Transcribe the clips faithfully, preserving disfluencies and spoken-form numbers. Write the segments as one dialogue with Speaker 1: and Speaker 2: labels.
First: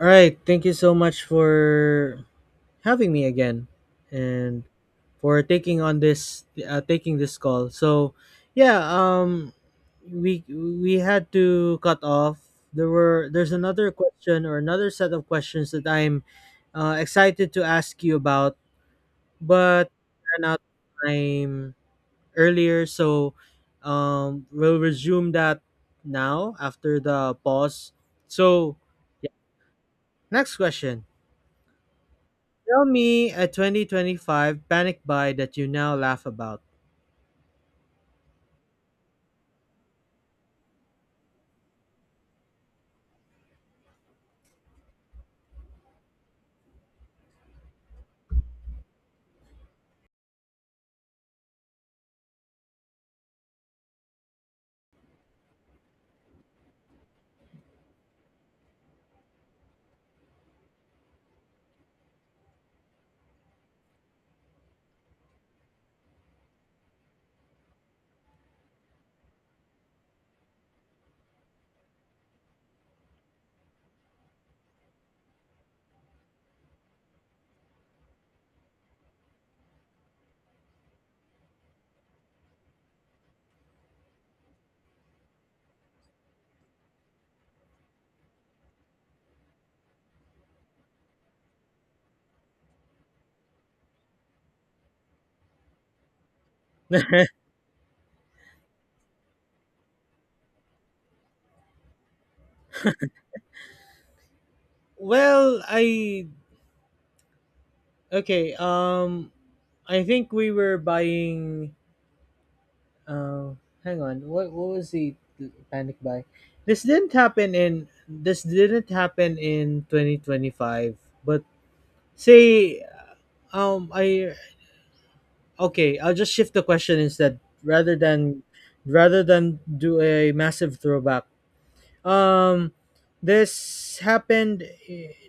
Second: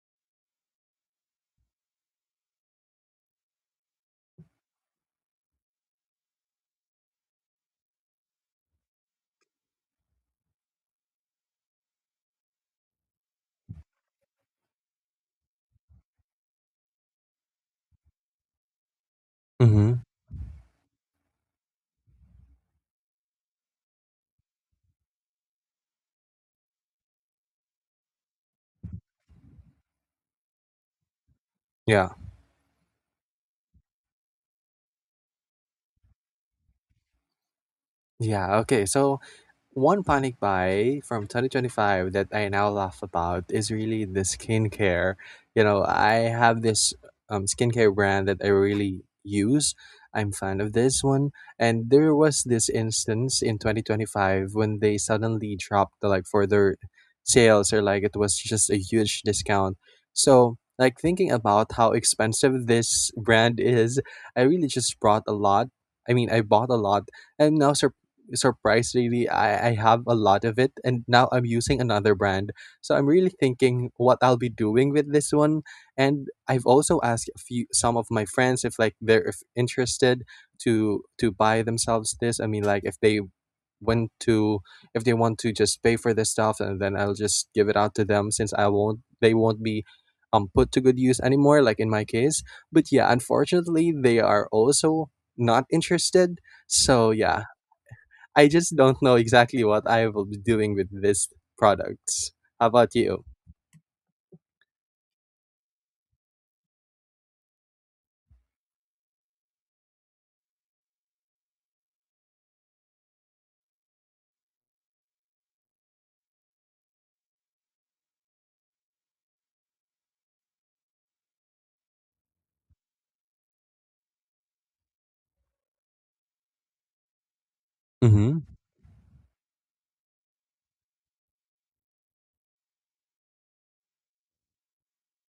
Speaker 1: All right. Thank you so much for having me again, and for taking on this uh, taking this call. So, yeah. Um, we we had to cut off. There were there's another question or another set of questions that I'm uh, excited to ask you about, but
Speaker 2: Mhm.
Speaker 1: ran out of time earlier. So, um, we'll resume that now after the pause. So, yeah. Next question.
Speaker 2: Yeah.
Speaker 1: Tell me a twenty twenty-five panic buy that you now laugh about.
Speaker 2: Yeah, okay. So one panic buy from twenty twenty-five that I now laugh about is really the skincare. You know, I have this um, skincare brand that I really use. I'm fan of this one. And there was this instance in twenty twenty-five when they suddenly dropped the like for their sales or like it was just a huge discount. So like thinking about how expensive this brand is, I really just brought a lot. I mean, I bought a lot. I'm now surprised surprisingly I, I have a lot of it, and now I'm using another brand, so I'm really thinking what I'll be doing with this one. And I've also asked a few some of my friends if like they're if interested to to buy themselves this. I mean, like if they want to if they want to just pay for this stuff and then I'll just give it out to them since I won't they won't be um put to good use anymore, like in my case. But yeah, unfortunately they are also not interested, so yeah, I just don't know exactly what I will be doing with these products. How about you?
Speaker 1: Well, I, okay. Um, I think we were buying. Uh, hang on. What what was the panic buy? This didn't happen in this didn't happen in twenty twenty-five. But say um I okay. I'll just shift the question instead rather
Speaker 2: Mm-hmm.
Speaker 1: than rather than do a massive throwback. Um, this happened.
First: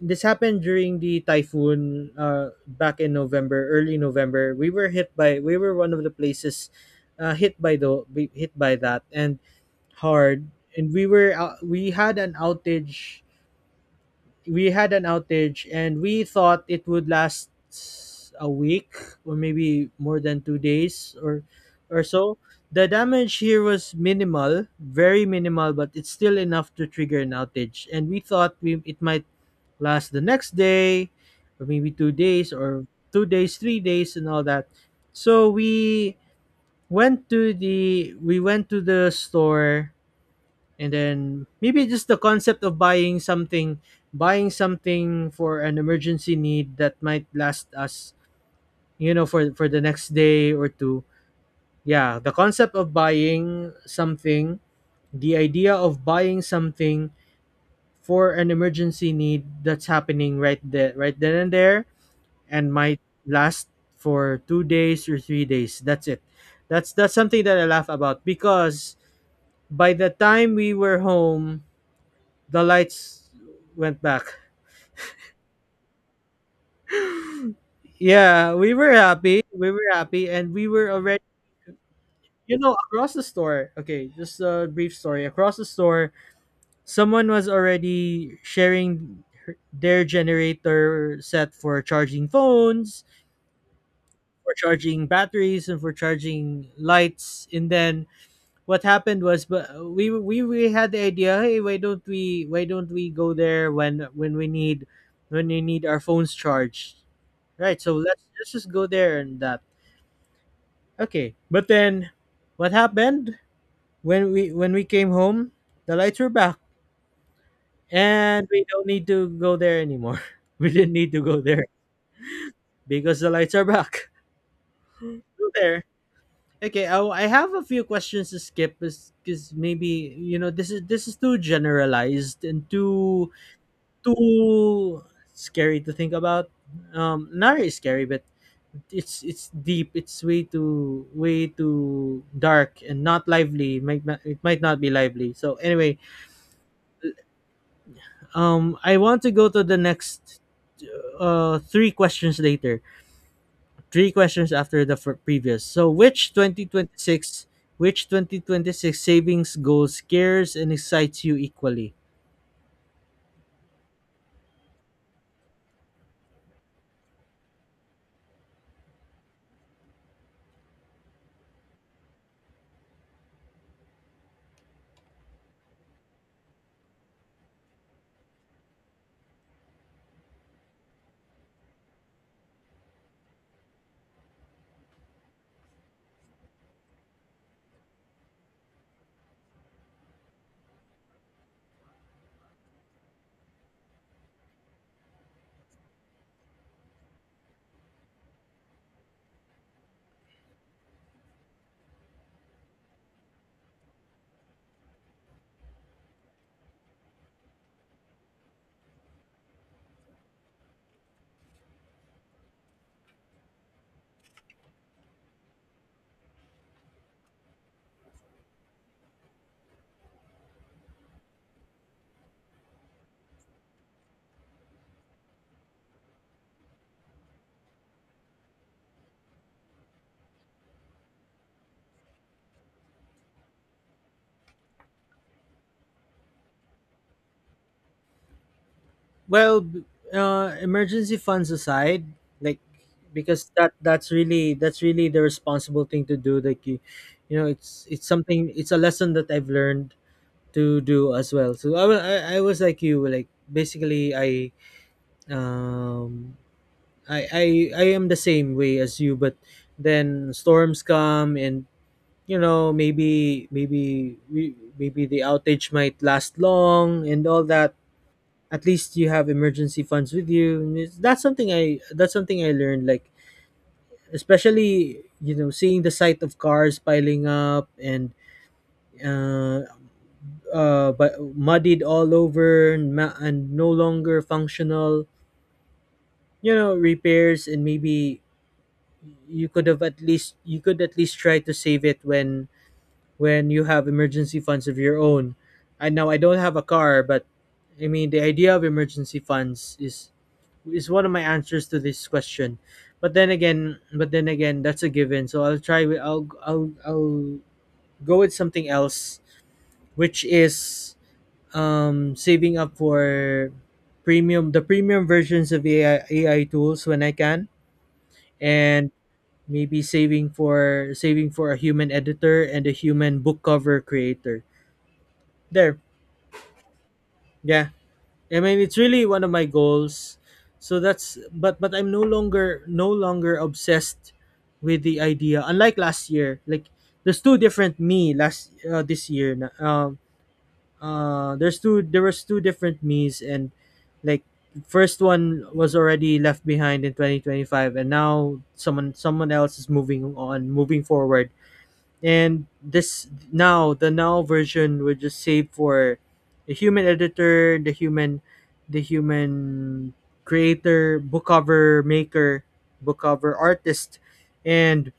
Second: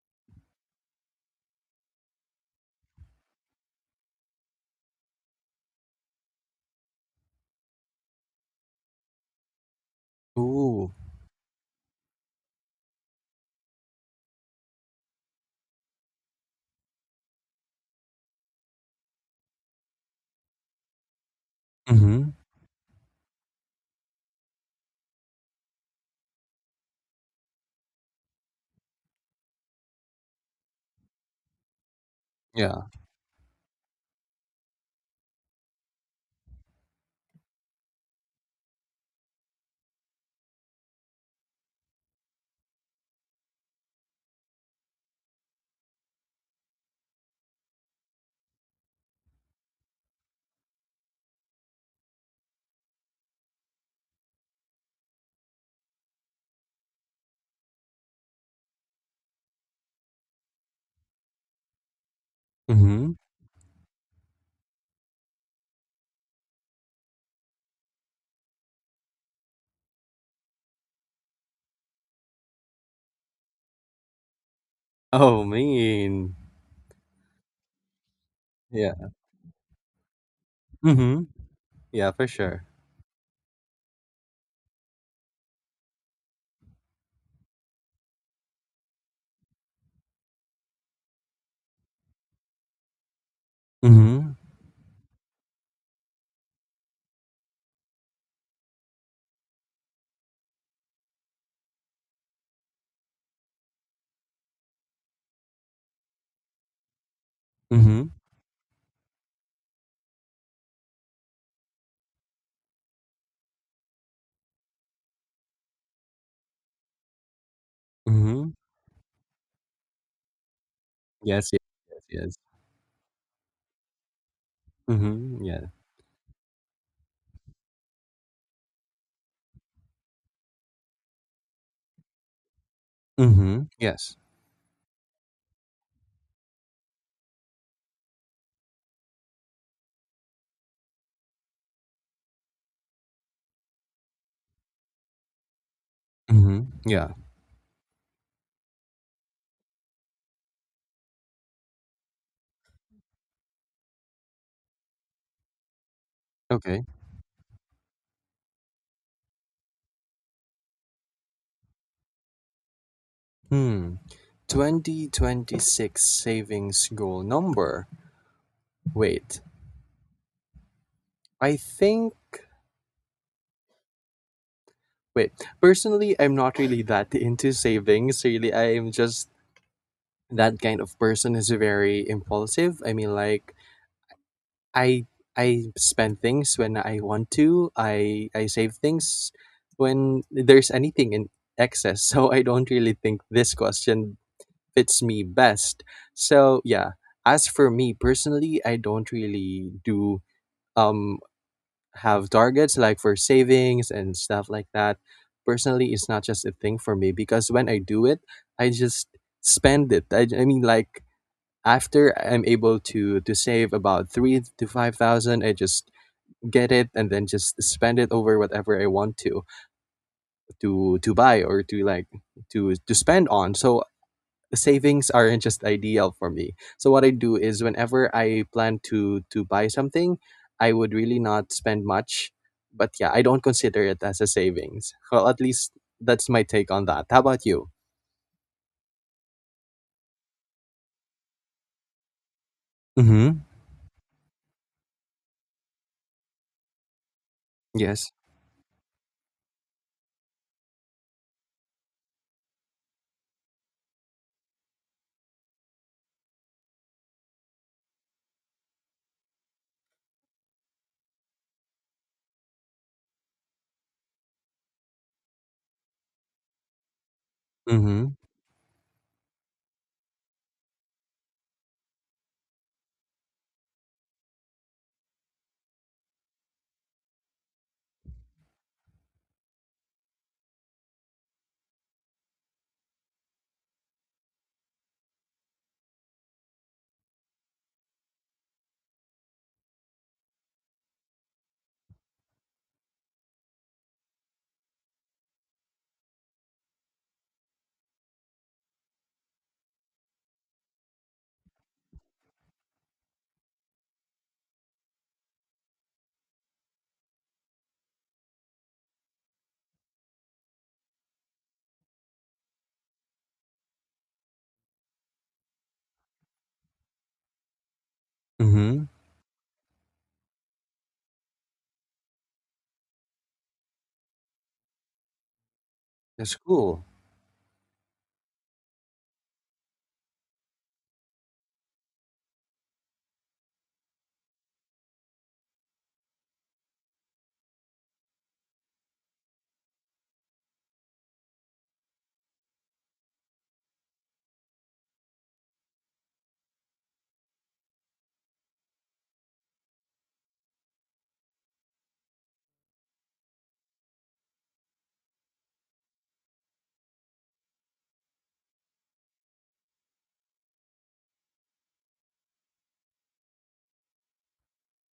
Speaker 1: This happened during the typhoon. Uh, back in November, early November, we were hit by. We were one of the places uh, hit by the hit by that, and hard. And
Speaker 2: Ooh.
Speaker 1: we were out we had an outage we had an outage and we thought it would last a week, or maybe more than two days or or
Speaker 2: Mm-hmm.
Speaker 1: so. The damage here was minimal, very minimal, but it's still enough to trigger an outage, and we thought we it might last the next day or maybe two days or
Speaker 2: Yeah.
Speaker 1: two days three days and all that. So we went to the we went to the store, and then maybe just the concept of buying something, buying something for an emergency need that might last us, you know, for for the next day or two. Yeah, the concept of buying something, the idea of buying something for an emergency need that's happening right there, right then and there, and might
Speaker 2: Mm-hmm.
Speaker 1: last for two days or three days, that's it. That's that's something that I laugh about, because by the time we were home, the lights went back.
Speaker 2: Oh, mean.
Speaker 1: Yeah, we were
Speaker 2: Yeah.
Speaker 1: happy. We were happy, and we were already,
Speaker 2: Mm-hmm. Yeah, for
Speaker 1: you
Speaker 2: sure.
Speaker 1: know, across the store. Okay, just a brief story. Across the store, someone was already sharing her- their generator set for charging phones,
Speaker 2: Mm-hmm.
Speaker 1: for charging batteries, and for charging lights. And then what happened was, but we we we had the idea. Hey, why don't we why don't we go there when when we need when we need our phones charged? Right, so
Speaker 2: Mm-hmm.
Speaker 1: let's, let's just go there and that. Okay, but then what happened when we when we came home? The lights were back, and
Speaker 2: Mm-hmm.
Speaker 1: we don't need to go there anymore. We didn't need to go
Speaker 2: Yes, yes,
Speaker 1: there
Speaker 2: yes, yes.
Speaker 1: because the lights are back.
Speaker 2: Mm-hmm.
Speaker 1: Go
Speaker 2: Yes.
Speaker 1: there. Okay, I, I have a few questions to skip because, maybe, you know, this is this is too generalized and too
Speaker 2: Mhm. Yes.
Speaker 1: too scary to think about. Um, not really scary, but it's it's deep it's way too way too dark and not lively. It might not, it might not be lively. So anyway,
Speaker 2: Mhm. Yeah.
Speaker 1: um I want to go to the next uh three questions later, three questions after the fir- previous. So which
Speaker 2: Okay.
Speaker 1: twenty twenty-six which twenty twenty-six savings goal scares and excites you equally?
Speaker 2: Hmm. twenty twenty-six savings goal number. Wait. I think wait. Personally, I'm not really that into savings. Really, I am just that kind of person who's very impulsive. I mean like I I spend things when I want to. I I save things when there's anything in excess. So I don't really think this question fits me best. So yeah, as for me personally, I don't really do um have targets like for savings and stuff like that. Personally, it's not just a thing for me because when I do it, I just spend it. I, I mean, like after I'm able to to save about three to five thousand, I just get it and then just spend it over whatever I want to to to buy or to like to to spend on. So savings aren't just ideal for me. So what I do is whenever I plan to to buy something, I would really not spend much. But yeah, I don't consider it as a savings. Well, at least that's my take on that. How about you?
Speaker 1: Well, b- uh, emergency funds aside, like,
Speaker 2: Mm-hmm.
Speaker 1: because that that's really that's really the responsible thing to do. Like you, you know, it's it's
Speaker 2: Yes.
Speaker 1: something it's a lesson that I've learned to do as well. So I wa- I, I was like you, like basically I, um I I I am the same way as you, but then storms come and, you know, maybe maybe we maybe the outage might last long and all that.
Speaker 2: Mm-hmm.
Speaker 1: At least you have emergency funds with you. And it's- that's something i that's something I learned, like, especially, you know, seeing the sight of cars piling up and uh uh but muddied all over and, ma- and no longer functional. You know, repairs, and maybe you could have at least you could at least try to save it when when you have emergency funds of your own. I know I don't have a car, but I mean the idea of emergency funds is is one of my answers to this question. But then again, but then again, that's a given. So I'll try. with- I'll I'll I'll go with something else, which is, um saving up for premium the premium versions of A I A I tools when I can,
Speaker 2: Mm-hmm.
Speaker 1: and maybe saving for saving for a human editor and a human book cover creator. There,
Speaker 2: That's cool.
Speaker 1: yeah. I mean, it's really one of my goals. So that's, but but I'm no longer no longer obsessed with the idea. Unlike last year, like, there's two different me last uh, this year. na- Um, uh, there's two there was two different me's, and, like, first one was already left behind in twenty twenty-five, and now someone someone else is moving on, moving forward, and this now the now version would just save for the human editor, the human, the human creator, book cover maker, book cover artist. And,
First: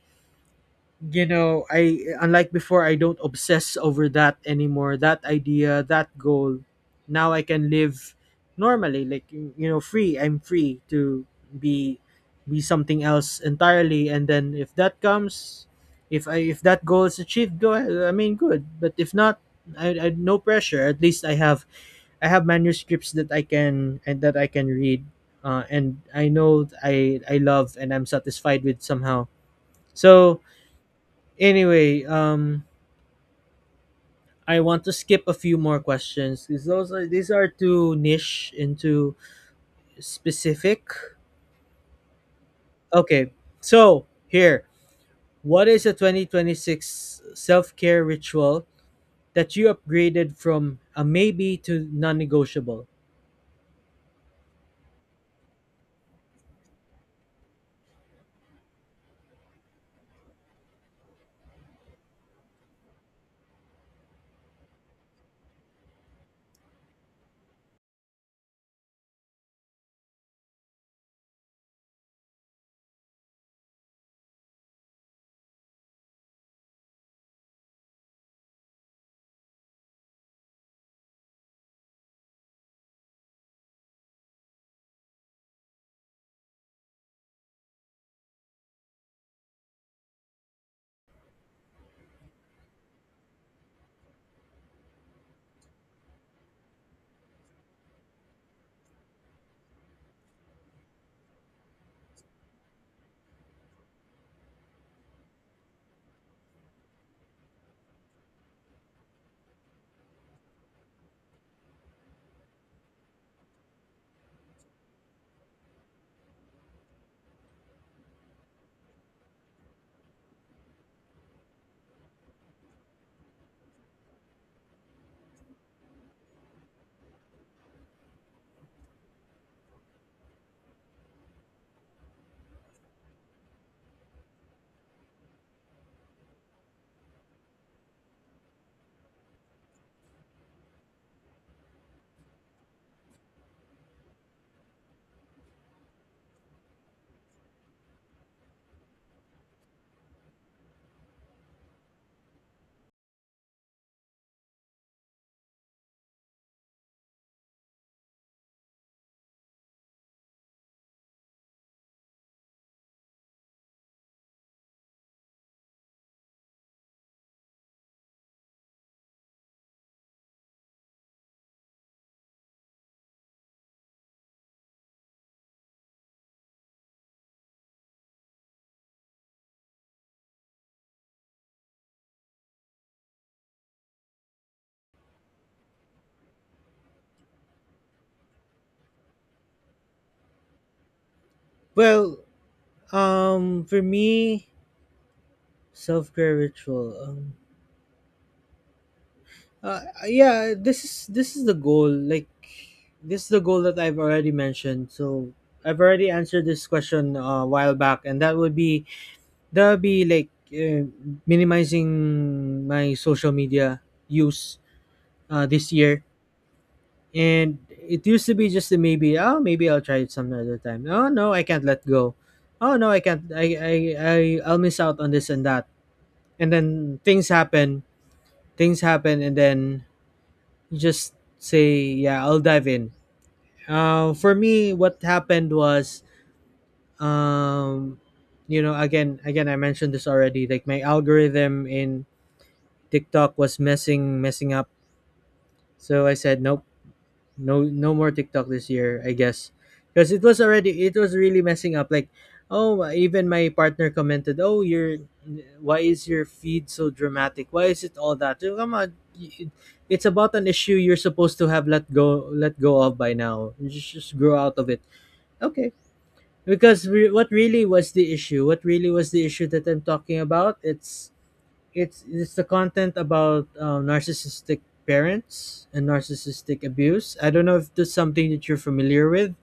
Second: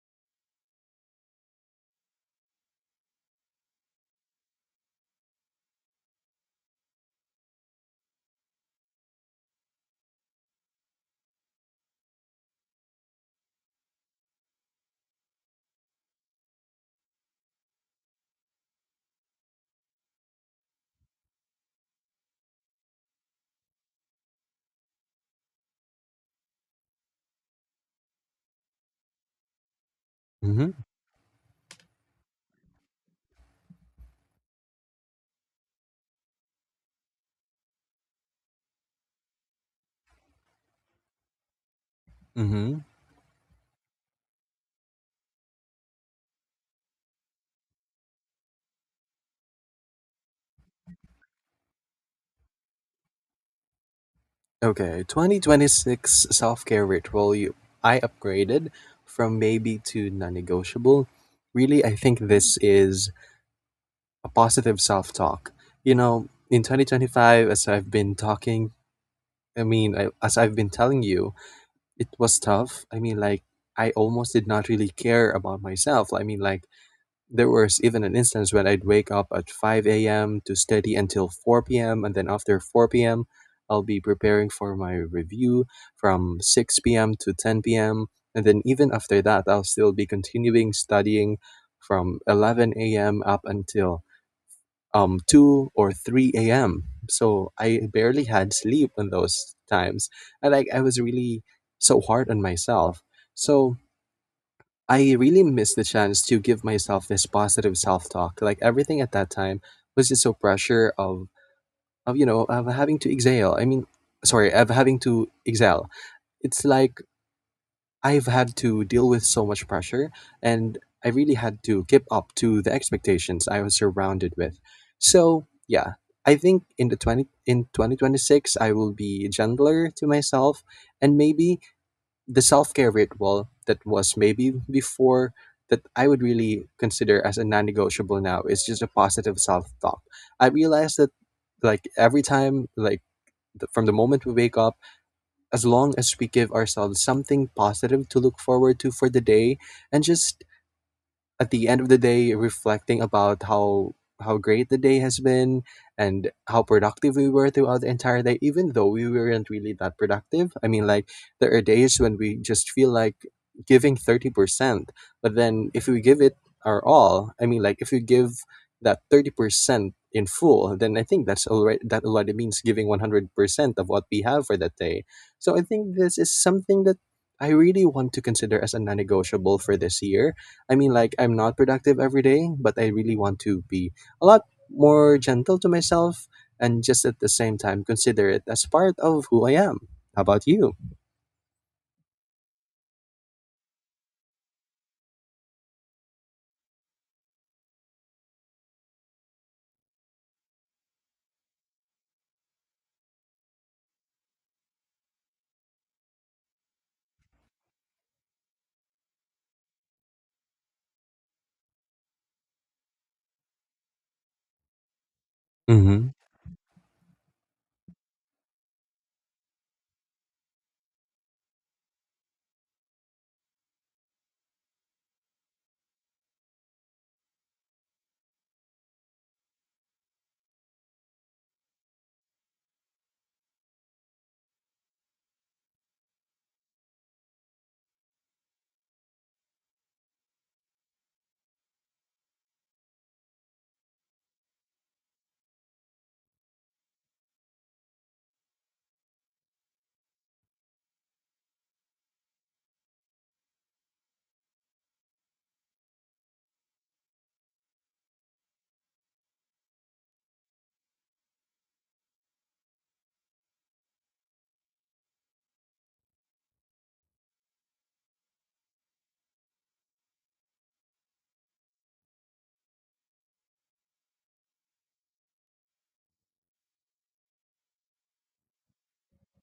Speaker 1: you know, I, unlike before, I don't obsess over that anymore, that idea, that goal. Now I can live normally, like, you know, free. I'm free to be, be something else entirely, and then if that comes, if I, if that goal is achieved, go ahead, I mean, good. But if not, I, I no pressure. At least I have, i have manuscripts that I can, and that i can read, uh, and I know I, i love and I'm satisfied with somehow, so.
Speaker 2: Mm-hmm.
Speaker 1: Anyway, um, I want to skip a few more questions because those are, these are too niche, into specific.
Speaker 2: Mm-hmm.
Speaker 1: Okay, so here, what is a twenty twenty-six self care ritual that you upgraded from a maybe to non negotiable?
Speaker 2: Okay. twenty twenty-six self-care ritual you I upgraded from maybe to non-negotiable. Really, I think this is a positive self-talk. You know, in twenty twenty-five, as I've been talking, I mean, I, as I've been telling you, it was tough. I mean, like, I almost did not really care about myself. I mean, like, there was even an instance when I'd wake up at five a m to study until four p m. And then after four p m, I'll be preparing for my review from six p m to ten p m. And then even after that, I'll still be continuing studying from eleven a m up until um, two or three a m. So I barely had sleep in those times. And like I was really so hard on myself. So I really missed the chance to give myself this positive self-talk. Like everything at that time was just so pressure of of you know of having to exhale. I mean, sorry, of having to exhale. It's like I've had to deal with so much pressure, and I really had to keep up to the expectations I was surrounded with. So, yeah, I think in the twenty in twenty twenty-six I will be gentler to myself, and maybe the self-care ritual that was maybe before that I would really consider as a non-negotiable now is just a positive self-talk. I realize that like every time like the, from the moment we wake up, as long as we give ourselves something positive to look forward to for the day, and just at the end of the day reflecting about how how great the day has been and how productive we were throughout the entire day, even though we weren't really that productive. I mean, like there are days when we just feel like giving thirty percent, but then if we give it our all, I mean like if we give that thirty percent in full, then I think that's already that already means giving one hundred percent of what we have for that day. So I think this is something that I really want to consider as a non-negotiable for this year. I mean, like, I'm not productive every day, but I really want to be a lot more gentle to myself and just at the same time consider it as part of who I am. How about you?
Speaker 1: Well, um, for me, self care ritual. Um, Uh, yeah, this is this is the goal. Like, this is the goal that I've already mentioned. So I've already answered this question uh, a while back, and that would be that would be like, uh, minimizing my social media use uh, this year.
Speaker 2: Mm
Speaker 1: And it used to be just a maybe. Oh, maybe I'll try it some other time. Oh no, I can't let go. Oh no, I can't. I I, I I'll miss out on this and that. And then things happen. Things happen, and then just say yeah, I'll dive in. Uh, for me, what happened was, um you know, again, again I mentioned this already, like, my algorithm in TikTok was messing messing up. So I said, nope, no no more TikTok this year, I guess. Because it was already, it was really messing up. Like, oh, even my partner commented, "Oh, your, why is your feed so dramatic? Why is it all that? Oh, come on, y- it's about an issue you're supposed to have let go, let go of by now. Just, just grow out of it." Okay, because re- what really was the issue? What really was the issue that I'm talking about? It's it's it's the content about uh, narcissistic parents and narcissistic abuse. I don't know if that's something that you're familiar with,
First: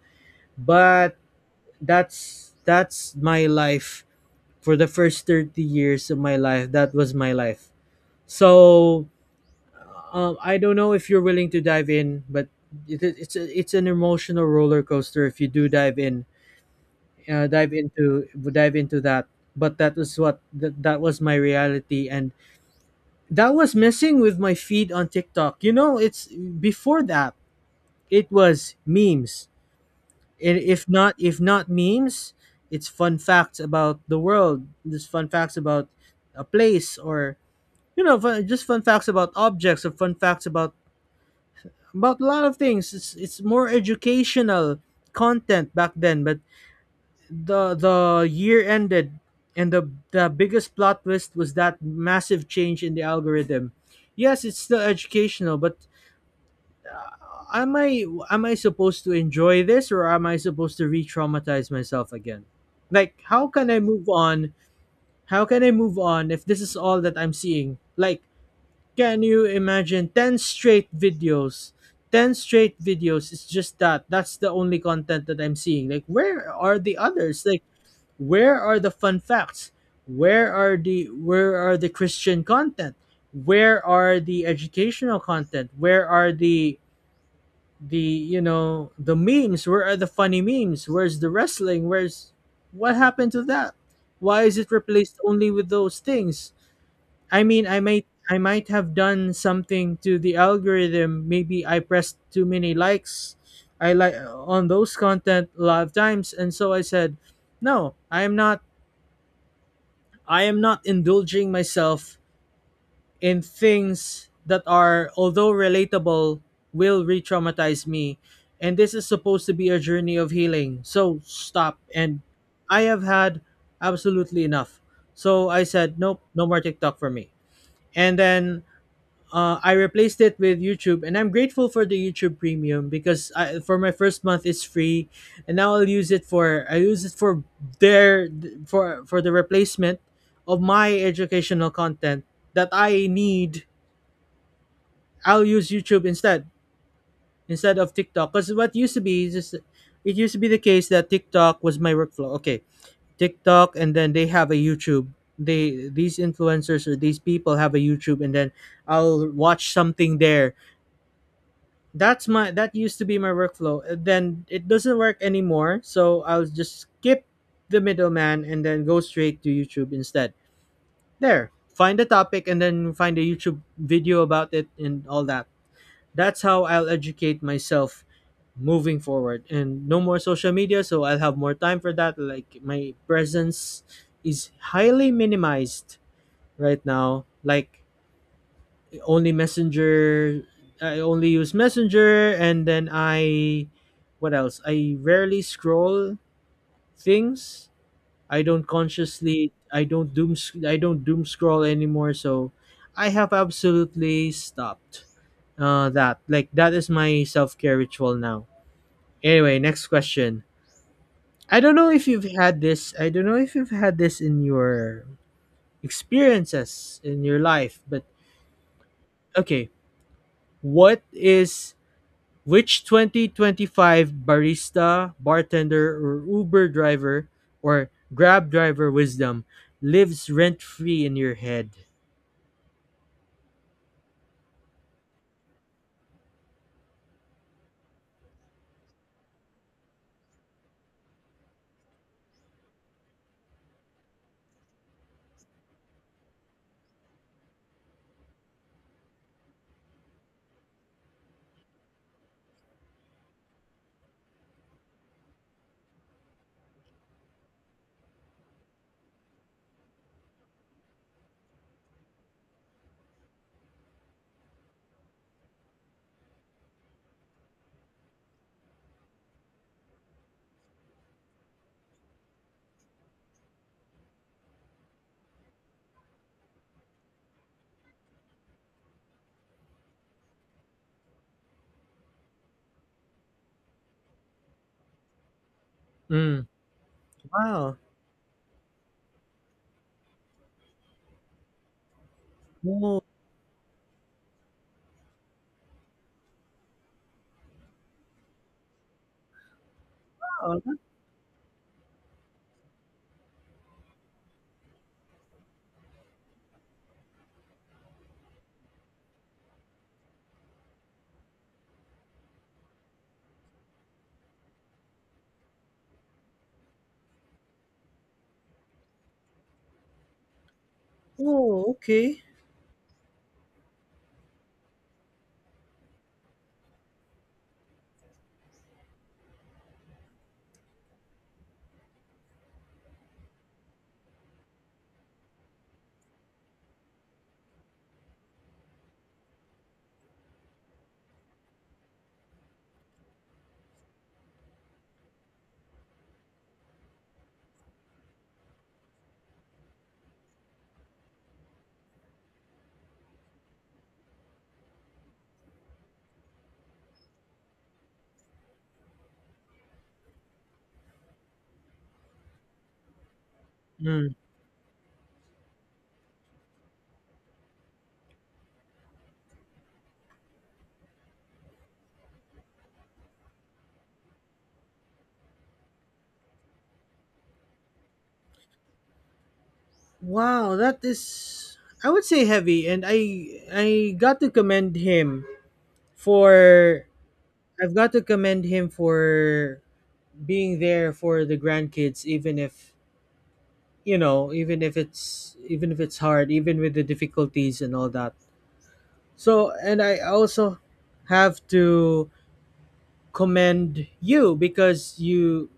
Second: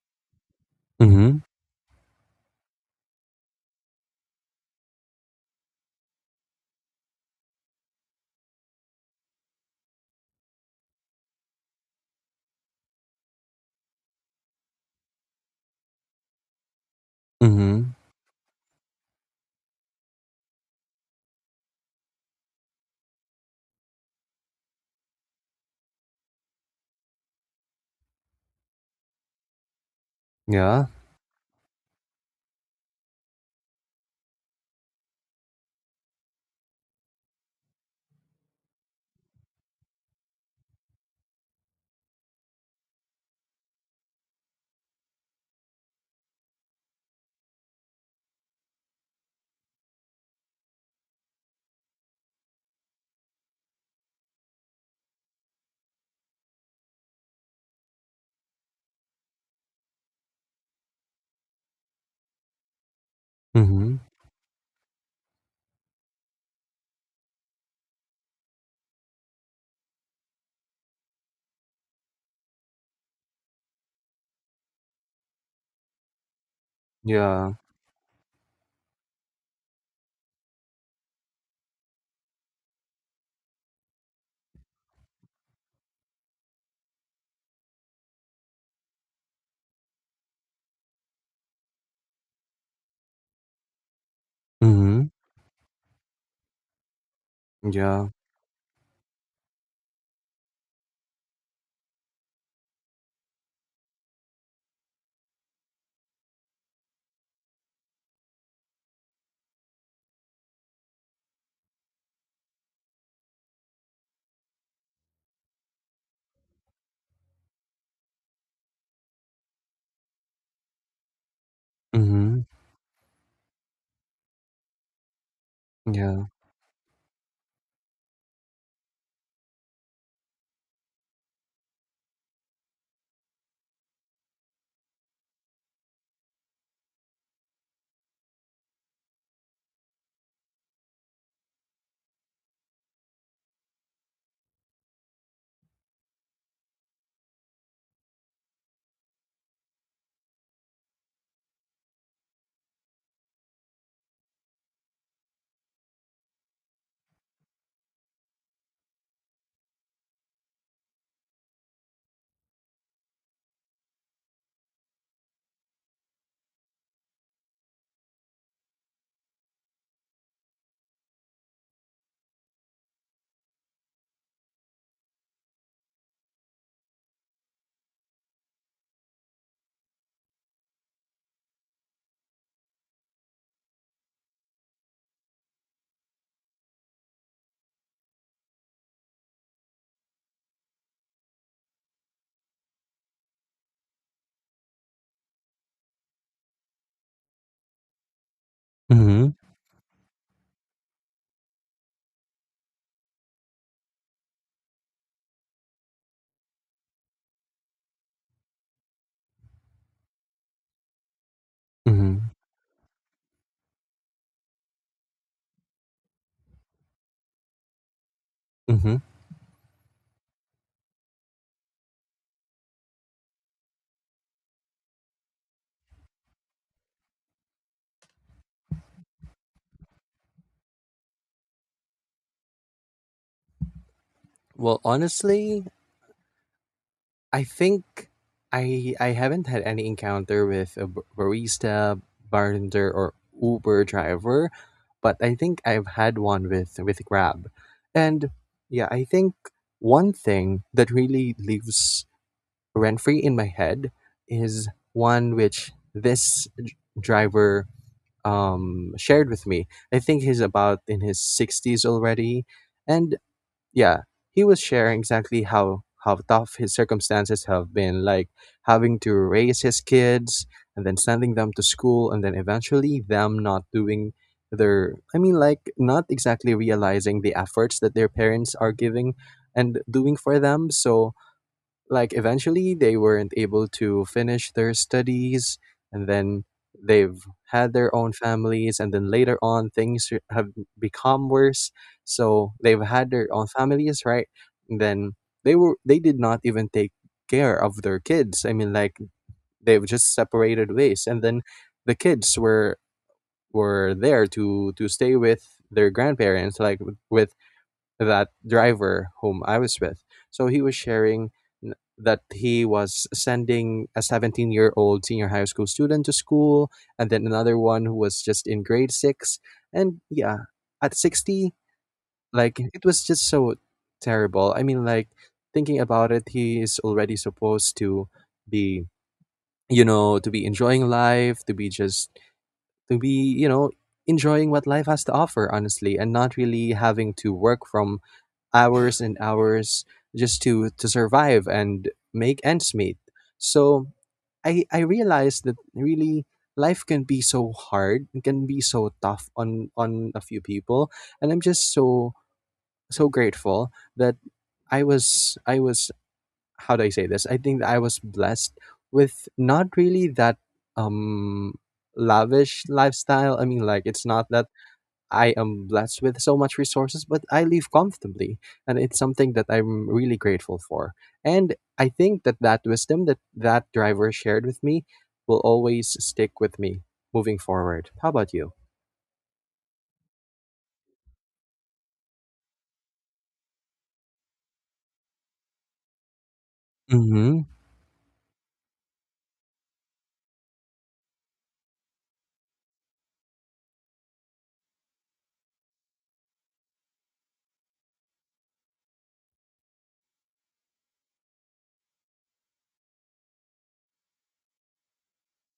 Speaker 2: hmm.
Speaker 1: but
Speaker 2: Mm hmm.
Speaker 1: that's that's my life for the first thirty years of my life. That was my life. So, um, I don't know if you're willing to dive in, but it, it's a, it's an emotional roller coaster if you do dive in, uh,
Speaker 2: Mm
Speaker 1: dive
Speaker 2: hmm.
Speaker 1: into dive into that. But that was what that that was my reality, and that was messing with my feed on TikTok. You know, it's before that, it was memes. And
Speaker 2: Yeah.
Speaker 1: if not, if not memes, it's fun facts about the world. Just fun facts about a place, or, you know, fun, just fun facts about objects, or fun facts about about a lot of things. It's it's more educational content back then, but the the year ended, and the the biggest plot twist was that massive change in the algorithm. Yes, it's still educational, but am I, am I supposed to enjoy this, or am I supposed to re-traumatize myself again? Like, how
Speaker 2: Mm
Speaker 1: can I
Speaker 2: hmm.
Speaker 1: move on? How can I move on if this is all that I'm seeing? Like, can you imagine ten straight videos? ten straight videos, it's just that, that's the only content that I'm seeing. Like, where are the others?
Speaker 2: Yeah.
Speaker 1: Like, where are the fun facts? Where are the where are the Christian content? Where are the educational content? Where are the the you know, the memes? Where are the funny memes? Where's the wrestling? Where's, what happened to that? Why is it
Speaker 2: Mm hmm.
Speaker 1: replaced only with those things? I mean, I might,
Speaker 2: Yeah.
Speaker 1: i might have done something to the algorithm. Maybe I pressed too many likes, I like on those content a lot of times. And so I said, no, I am not, i am not indulging myself in things that are, although relatable, will re traumatize me. And this is supposed to be a journey of healing. So stop.
Speaker 2: Mm
Speaker 1: And
Speaker 2: hmm.
Speaker 1: I have had absolutely enough. So I said, nope,
Speaker 2: Yeah.
Speaker 1: no more TikTok for me. And then uh, I replaced it with YouTube. And I'm grateful for the YouTube Premium because I, for my first month it's free, and now I'll use it for I use it for their for for the replacement of my educational content that I need. I'll use YouTube instead instead of TikTok because what used to be is just it used to be the case that TikTok was my workflow. Okay, TikTok and then they have a YouTube. They These influencers or these people have a YouTube and then I'll watch something there. That's my that used to be my workflow. And then it doesn't work anymore, so I'll just skip the middleman and then go straight to YouTube instead. There, find a topic and then find a YouTube video about it and all that. That's how I'll educate myself moving forward, and no more social media, so I'll have more time for that. Like my presence is highly minimized right now. Like only messenger, I only use messenger, and then I, what else, I rarely scroll things. I don't
Speaker 2: Mm hmm.
Speaker 1: consciously, I don't doom sc- I don't doom scroll anymore. So I have absolutely stopped uh that. Like that is my self-care ritual now. Anyway, next question. I don't know
Speaker 2: Mm
Speaker 1: if
Speaker 2: hmm.
Speaker 1: you've had this. I don't know if you've had this in your experiences in your life, but
Speaker 2: Mm hmm.
Speaker 1: okay. What is Which twenty twenty-five barista, bartender, or Uber driver or Grab driver wisdom lives rent free in your head?
Speaker 2: Well, honestly, I think I I haven't had any encounter with a b- barista, bartender, or Uber driver, but I think I've had one with with Grab, and yeah, I think one thing that really lives rent free in my head is one which this d- driver um shared with me. I think he's about in his sixties already, and yeah, he was sharing exactly how how tough his circumstances have been, like having to raise his kids and then sending them to school, and then eventually them not doing their I mean like not exactly realizing the efforts that their parents are giving and doing for them. So like eventually they weren't able to finish their studies, and then
Speaker 1: Mm.
Speaker 2: they've had
Speaker 1: Wow.
Speaker 2: their own families, and then later on things r- have become worse. So
Speaker 1: Oh,
Speaker 2: they've
Speaker 1: wow.
Speaker 2: had their own families, right, and then they were they did not even take care of their kids. I mean like they've just separated
Speaker 1: That-
Speaker 2: ways, and then the kids were were there to to stay with their grandparents, like w- with that driver whom I was with. So he was sharing n- that he was sending a seventeen year old senior high school student to school, and then another one who was just in grade six. And yeah, at sixty,
Speaker 1: oh, okay.
Speaker 2: like it was just so terrible. I mean, like thinking about it, he is already supposed to be, you know, to be enjoying life, to be just, to be, you know, enjoying what life has to offer honestly, and not really having to work from hours and hours just to to survive and make ends meet. So I I realized that really life can be so hard and can be so tough on on a few people, and I'm just so so grateful that I was I was how do I say this? I think that I was blessed with not really that um lavish lifestyle. I mean like it's
Speaker 1: Mm.
Speaker 2: not that I am blessed with so much resources, but I live comfortably. And it's something that I'm really grateful for. And I think that that wisdom that that driver shared with me will always stick with me moving forward. How about you?
Speaker 1: Wow, that is, I would say, heavy, and I I got to commend him for,
Speaker 2: Mm-hmm.
Speaker 1: I've got to commend him for being there for the grandkids, even if, you know, even if it's even if it's hard, even with the difficulties and all that. So, and I also have to commend you because you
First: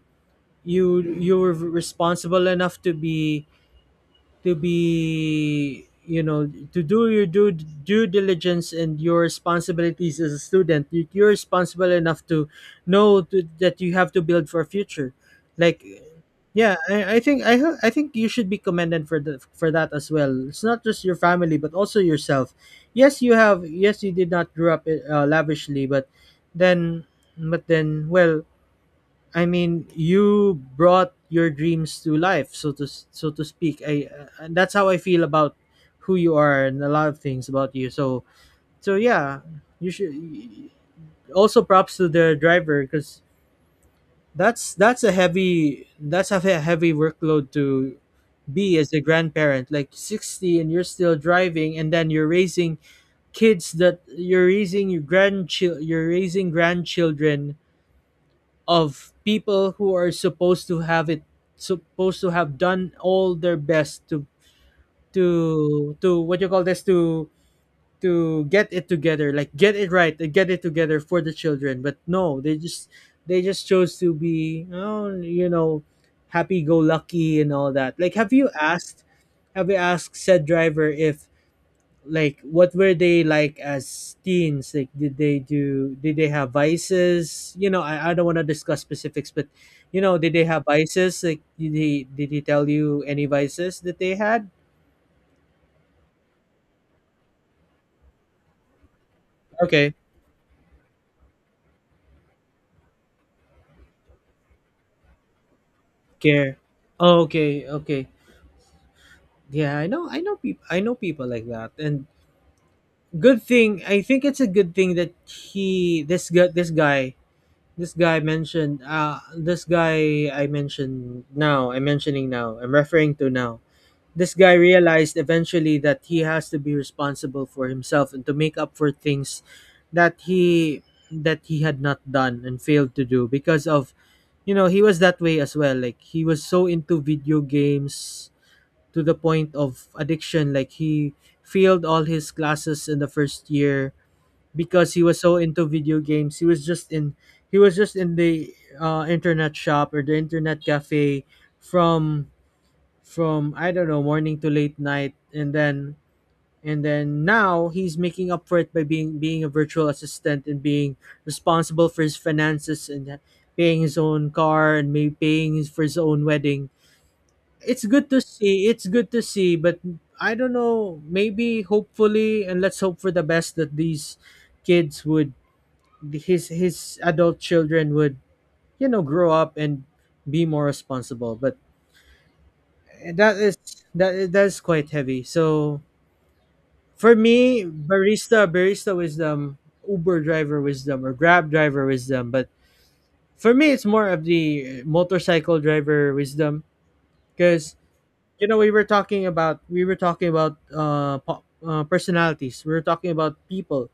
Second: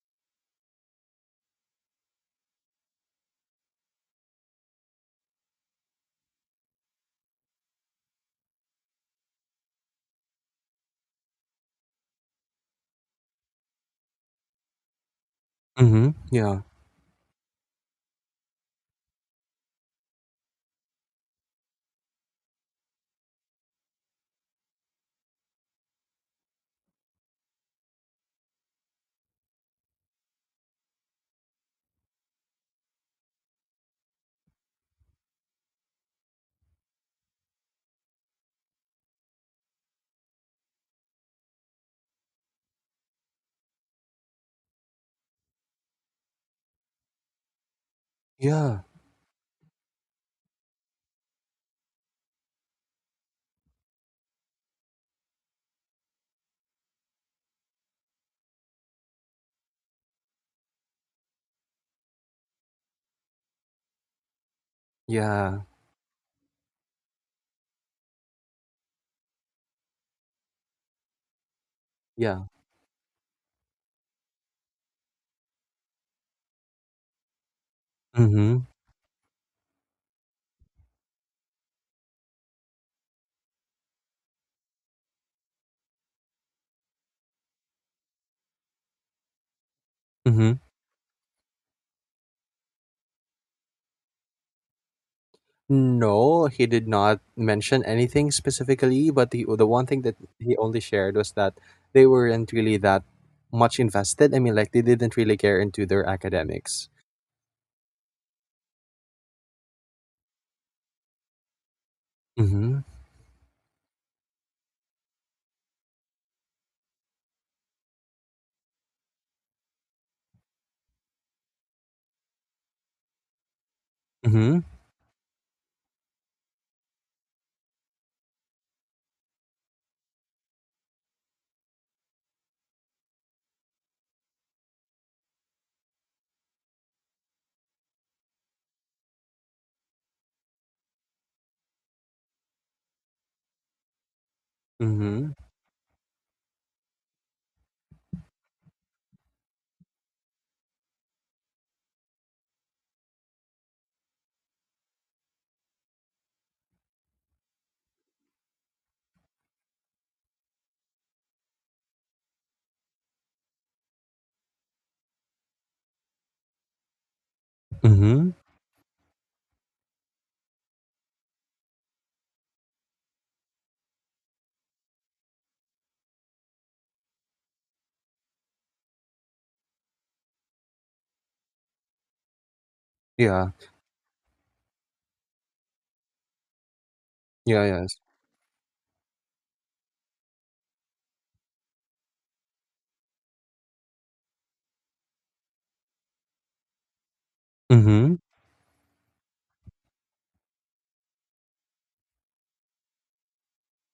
Speaker 1: you you were responsible enough to be, to be, you know, to do your due, due diligence and your responsibilities as a student. You, you're responsible enough to know to, that you have to build for a future, like,
Speaker 2: Mm-hmm. Yeah.
Speaker 1: yeah, I, I think I, ho- I think you should be commended for the, for that as well. It's not just your family but also yourself. Yes, you have, yes, you did not grow up uh, lavishly, but then, but then, well, I mean, you brought your dreams to life, so to, so to speak. I uh, And that's how I feel about who you are and a lot of things about you. So, so yeah, you should also, props to the driver, because that's that's a heavy, that's a he- heavy workload to be
Speaker 2: Yeah.
Speaker 1: as a grandparent, like sixty and you're still driving, and then you're raising kids that you're raising, your grandchild you're raising grandchildren of people who are supposed to have it, supposed to have done all their best to,
Speaker 2: Yeah.
Speaker 1: to to, what you call this, to to get it together, like get it right and get it together for the children, but no,
Speaker 2: Yeah.
Speaker 1: they just, they just chose to be, oh, you know, happy go lucky and all that. Like, have you
Speaker 2: Mm-hmm.
Speaker 1: asked have you asked said driver if, like, what were they like as teens? Like did they do, did they have vices? You know, i, I don't want to discuss specifics, but, you know, did they
Speaker 2: Mm-hmm.
Speaker 1: have vices? Like did he did he tell you any vices that they had?
Speaker 2: No, he did not mention anything specifically, but the the one
Speaker 1: Okay.
Speaker 2: thing that he only shared was that they weren't really that much invested. I mean, like they didn't really care into their
Speaker 1: Care.
Speaker 2: academics.
Speaker 1: Oh, okay, okay. Yeah, I know, i know people I know people like that, and
Speaker 2: Mm-hmm.
Speaker 1: good thing, I think it's a good thing that he this guy this guy this guy mentioned, uh this guy I mentioned now I'm mentioning now I'm referring to now. This guy
Speaker 2: Mm-hmm.
Speaker 1: realized eventually that he has to be responsible for himself and to make up for things that he that he had not done and failed to do because of, you know, he was that way as well. Like he was so into video games to the point of addiction. Like he failed all his classes in the first year because he was
Speaker 2: Mm-hmm.
Speaker 1: so into video games. He was just in he was just in the uh, internet shop or the internet cafe from from I don't know, morning to late night, and then, and then now he's making up for it by being being a virtual assistant and being responsible for his finances and paying his own car and maybe paying his, for his own wedding. It's good to
Speaker 2: Mm-hmm.
Speaker 1: see. It's good to see, but I don't know. Maybe hopefully, and let's hope for the best that these kids would, his his adult children would, you know, grow up and be more responsible, but that
Speaker 2: Yeah.
Speaker 1: is, that, that is quite heavy. So for me,
Speaker 2: Yeah, yes.
Speaker 1: barista, barista wisdom, Uber driver wisdom, or Grab driver wisdom. But for me, it's more of the motorcycle driver wisdom, because,
Speaker 2: Mm-hmm.
Speaker 1: you know, we were talking about we were talking about uh, po- uh personalities. We were talking about people.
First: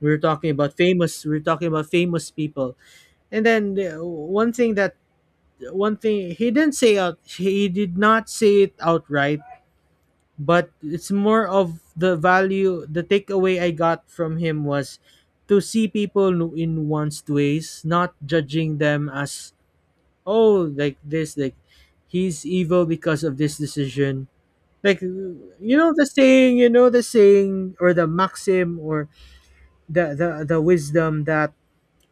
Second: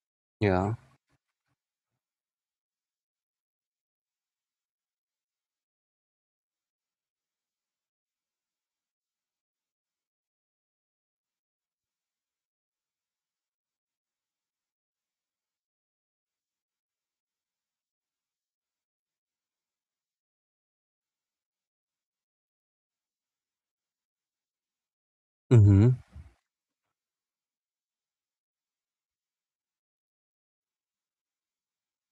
Speaker 1: We were talking
Speaker 2: Yeah.
Speaker 1: about famous. We were talking about famous people. And then the, one thing that, one thing he didn't say out, he did not say it outright, but it's more of the value, the takeaway I got from him was to see people no- in one's ways, not judging them as, oh, like this, like he's evil because of this decision. Like, you know
Speaker 2: Mm-hmm.
Speaker 1: the saying, you know the saying or the maxim or the the, the wisdom that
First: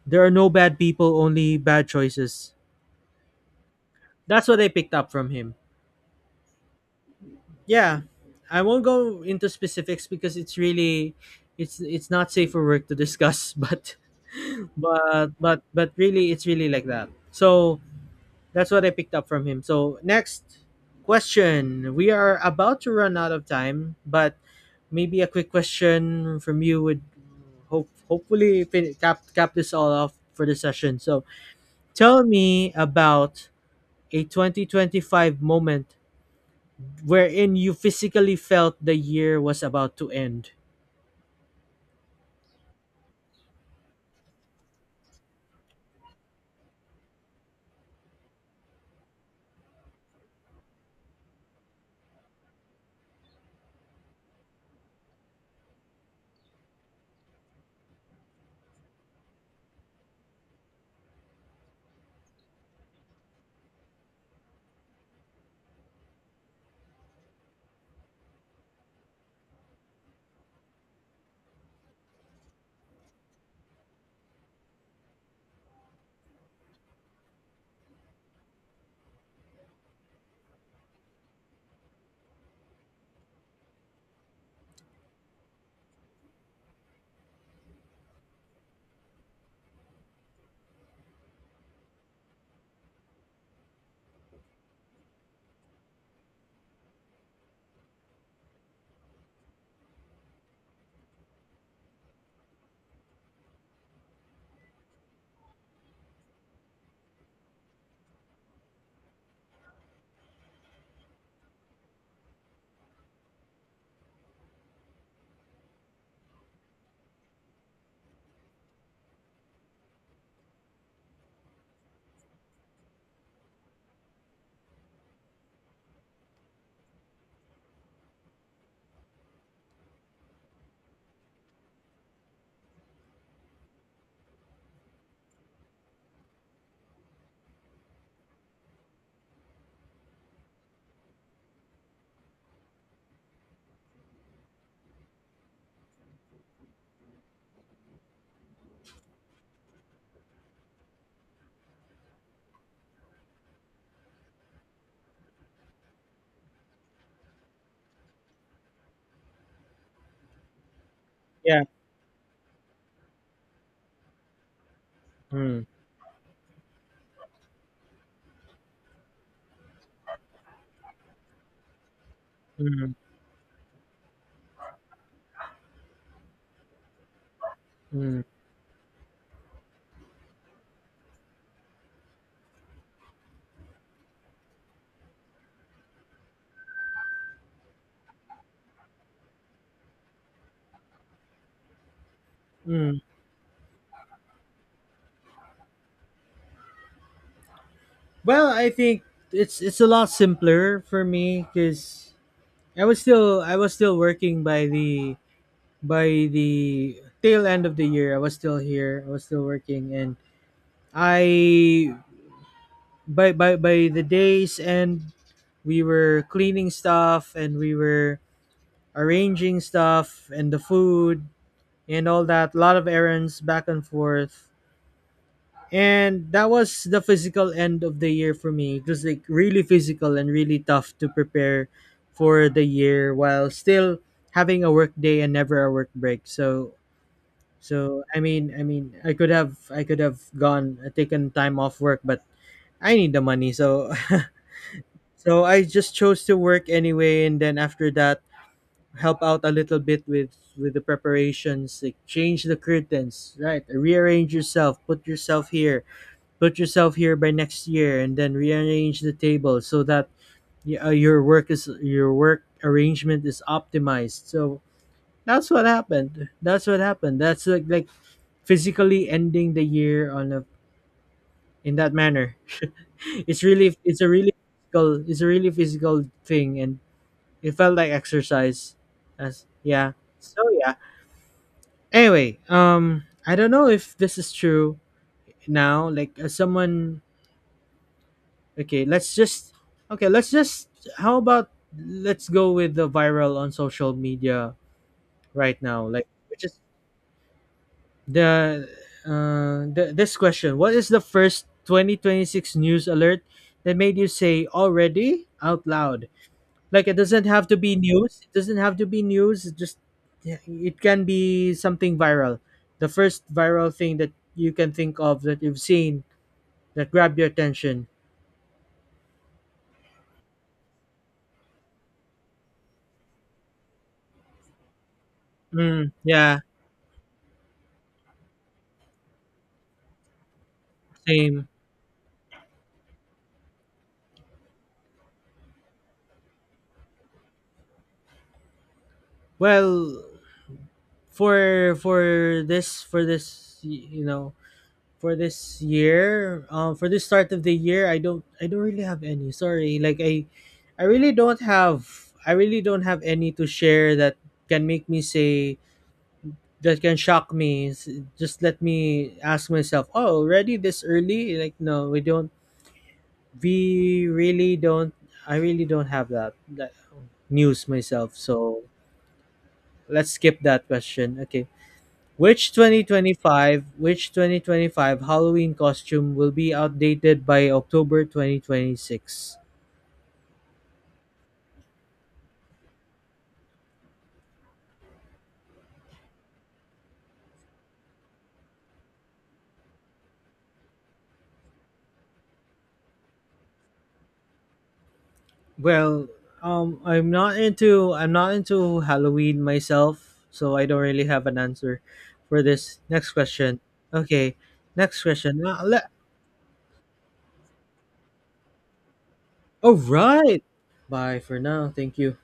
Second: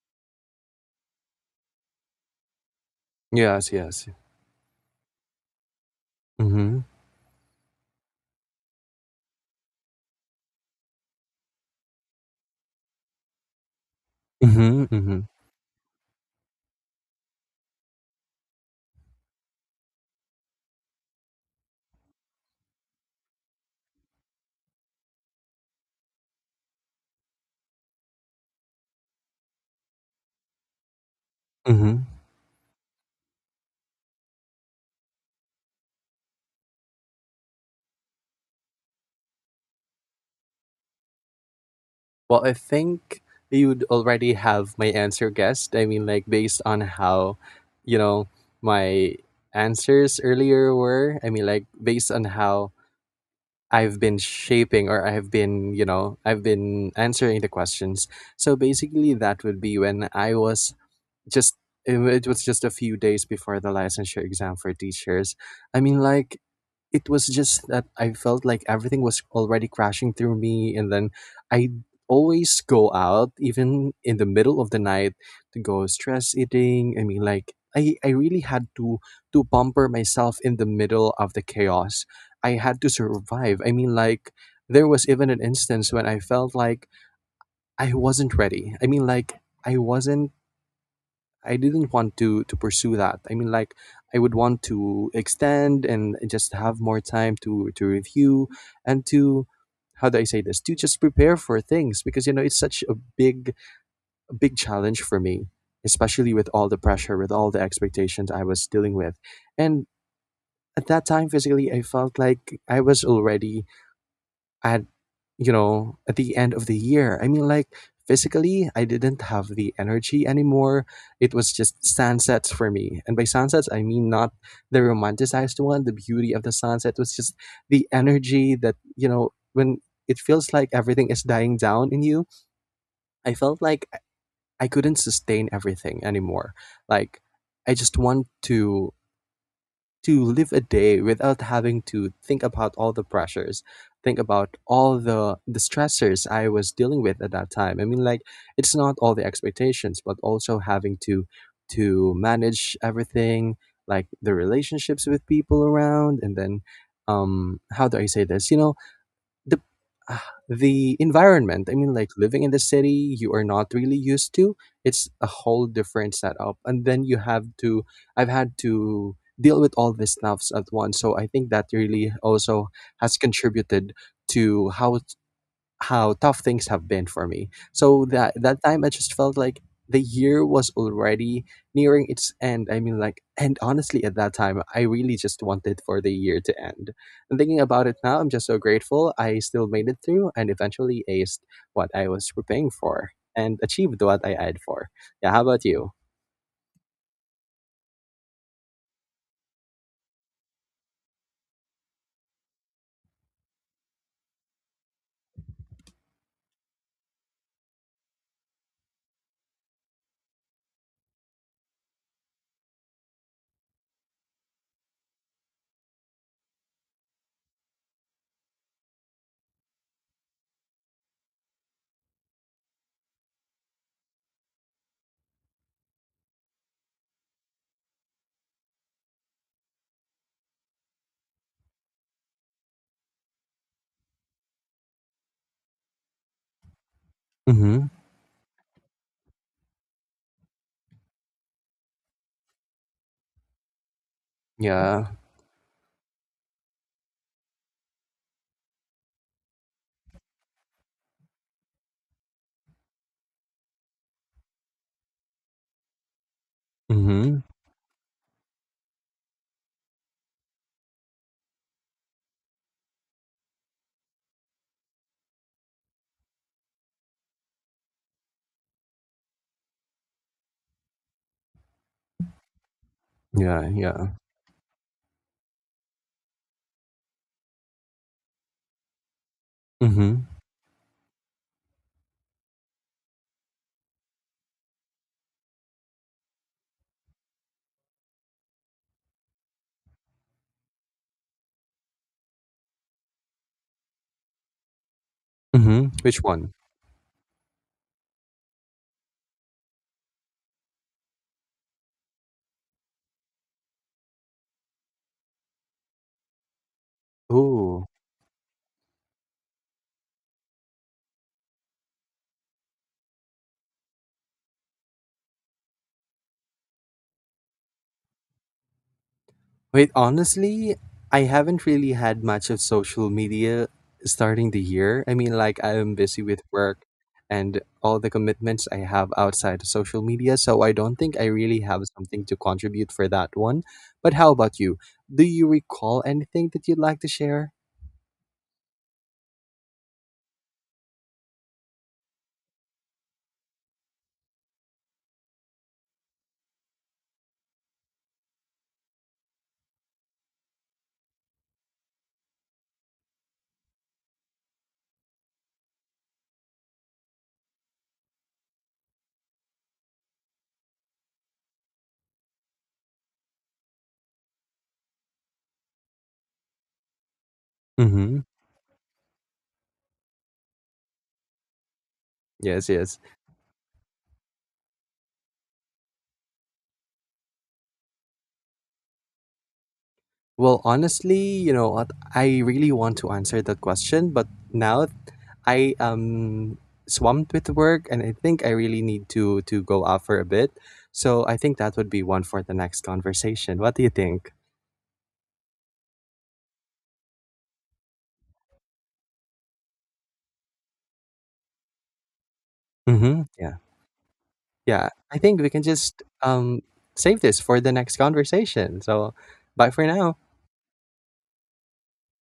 Speaker 1: there are no bad people, only bad choices.
Speaker 2: Yes, yes.
Speaker 1: That's what I picked up from him.
Speaker 2: Mm-hmm.
Speaker 1: Yeah, I won't go into specifics because it's really, it's it's not safe for work to discuss but
Speaker 2: Mm-hmm. Mm-hmm.
Speaker 1: but but but really, it's really like that. So that's what I picked up from him. So next question. We are about to run out of time, but maybe a quick question from you would, hope hopefully fin- cap cap this all off for the session. So
Speaker 2: Mm-hmm.
Speaker 1: tell me about a twenty twenty-five moment wherein you physically felt the year was about to end.
Speaker 2: Well, I think you'd already have my answer guessed. I mean, like based on how, you know, my answers earlier were. I mean, like based on how I've been shaping or I've been, you know, I've been answering the questions. So basically, that would be when I was just it, wa- it was just a few days before the licensure exam for teachers. I mean, like it was just that I felt like everything was already crashing through me, and then I always go out even in the middle of the night to go stress eating. I mean, like I I really had to to pamper myself in the middle of the chaos. I had to survive. I mean, like there was even an instance when I felt like I wasn't ready. I mean, like I wasn't I didn't want to to pursue that. I mean, like I would want to extend and just have more time to to review and to how do I say this, to just prepare for things, because you know it's such a big a big challenge for me, especially with all the pressure, with all the expectations I was dealing with, and at that time physically I felt like I was already at you know at the end of the year. I mean like physically I didn't have the energy anymore. It was just sunsets for me, and by sunsets I mean not the romanticized one, the beauty of the sunset. It was just the energy that you know when it feels like everything is dying down in you. I felt like i I couldn't sustain everything anymore. Like I just want to to live a day without having to think about all the pressures, think about all the the stressors I was dealing with at that time. I mean like it's not all the expectations, but also having to to manage everything, like the relationships with people around, and then um how do I say this, you know, the ah, the
Speaker 1: Yeah.
Speaker 2: environment. I mean, like living in the city, you are not really used to. It's a
Speaker 1: Mm,
Speaker 2: whole different setup, and then you have to. I've had to deal with all these stuffs at once, so I think that really also
Speaker 1: mm,
Speaker 2: has contributed to how how tough things have been for me. So
Speaker 1: mm,
Speaker 2: that that time I just felt like the year was already nearing its end. I mean like, and honestly at that time I really just wanted for the year to end. And thinking about it now, I'm just so grateful I still made it through and eventually aced what I was preparing
Speaker 1: mm.
Speaker 2: for and achieved what I had for. Yeah, how about you?
Speaker 1: Well, I think it's it's a lot simpler for me because I was still I was still working by the, by the tail end of the year. I was still here. I was still working, and I, by by by the day's end, we were cleaning stuff and we were arranging stuff and the food and all that. A lot of errands back and forth. And that was the physical end of the year for me. It was like really physical and really tough to prepare for the year while still having a work day and never a work break. So,
Speaker 2: Mhm.
Speaker 1: so I mean, i mean I could have, I could have gone, uh, taken time off work, but I need the money, so
Speaker 2: Yeah.
Speaker 1: so I just chose to work anyway, and then after that, help out a little bit with with the preparations, like change the curtains, right, rearrange yourself, put yourself here, put yourself here by
Speaker 2: Mhm.
Speaker 1: next year, and then rearrange the table so that y- uh, your work is your work arrangement is optimized. So that's what happened, that's what happened. That's like like physically ending the year on a, in that manner. It's
Speaker 2: Yeah,
Speaker 1: really, it's
Speaker 2: yeah.
Speaker 1: a really physical, it's a really physical thing, and it felt like exercise, as, yeah.
Speaker 2: Mhm.
Speaker 1: So yeah. Anyway, um, I don't know if this is true now, like as someone, okay, let's just okay, let's just, how about let's go with the viral on social media right now.
Speaker 2: Mhm.
Speaker 1: Like
Speaker 2: Which
Speaker 1: which
Speaker 2: one?
Speaker 1: is the, uh the, this question. What is the first twenty twenty-six news alert that made you say already out loud? Like it doesn't have to be
Speaker 2: Ooh.
Speaker 1: news. It doesn't have to be news. It just, yeah, it can be something viral. The first viral thing that you can think of that you've seen that grabbed your attention.
Speaker 2: Wait, honestly, I haven't really had much of social media starting the year. I mean, like,
Speaker 1: Mm,
Speaker 2: I'm busy
Speaker 1: yeah,
Speaker 2: with work and all the commitments I have outside of social media, so I don't think I
Speaker 1: same.
Speaker 2: really have something to contribute for that one. But how about you? Do you recall anything that you'd like to share?
Speaker 1: Well, for for this, for this y- you know, for this year, um, for this start of the year, I don't, I don't really have any, sorry, like i I really don't have, I really don't have any to share that can make me say, that can shock me. S- just let me ask myself, oh, already this early, like no, we don't, we really don't, I really don't have that, that news myself.
Speaker 2: Mm-hmm.
Speaker 1: So let's skip that question. Okay,
Speaker 2: Yes,
Speaker 1: Which
Speaker 2: yes.
Speaker 1: 2025 which twenty twenty-five Halloween costume will be outdated by October twenty twenty-six?
Speaker 2: Well, honestly, you know what? I really want to answer that question, but now I am swamped with work, and I think I really need to to go out for a bit. So I think that would be one for the next conversation. What do you think?
Speaker 1: Well, um, I'm not into, I'm not into Halloween myself, so I don't really have an answer for this next
Speaker 2: Mm-hmm. Yeah.
Speaker 1: question. Okay,
Speaker 2: Yeah.
Speaker 1: next
Speaker 2: I think
Speaker 1: question.
Speaker 2: we
Speaker 1: Uh,
Speaker 2: can
Speaker 1: le-
Speaker 2: just um save this for the next conversation. So bye
Speaker 1: All
Speaker 2: for now.
Speaker 1: right. Bye for now. Thank you.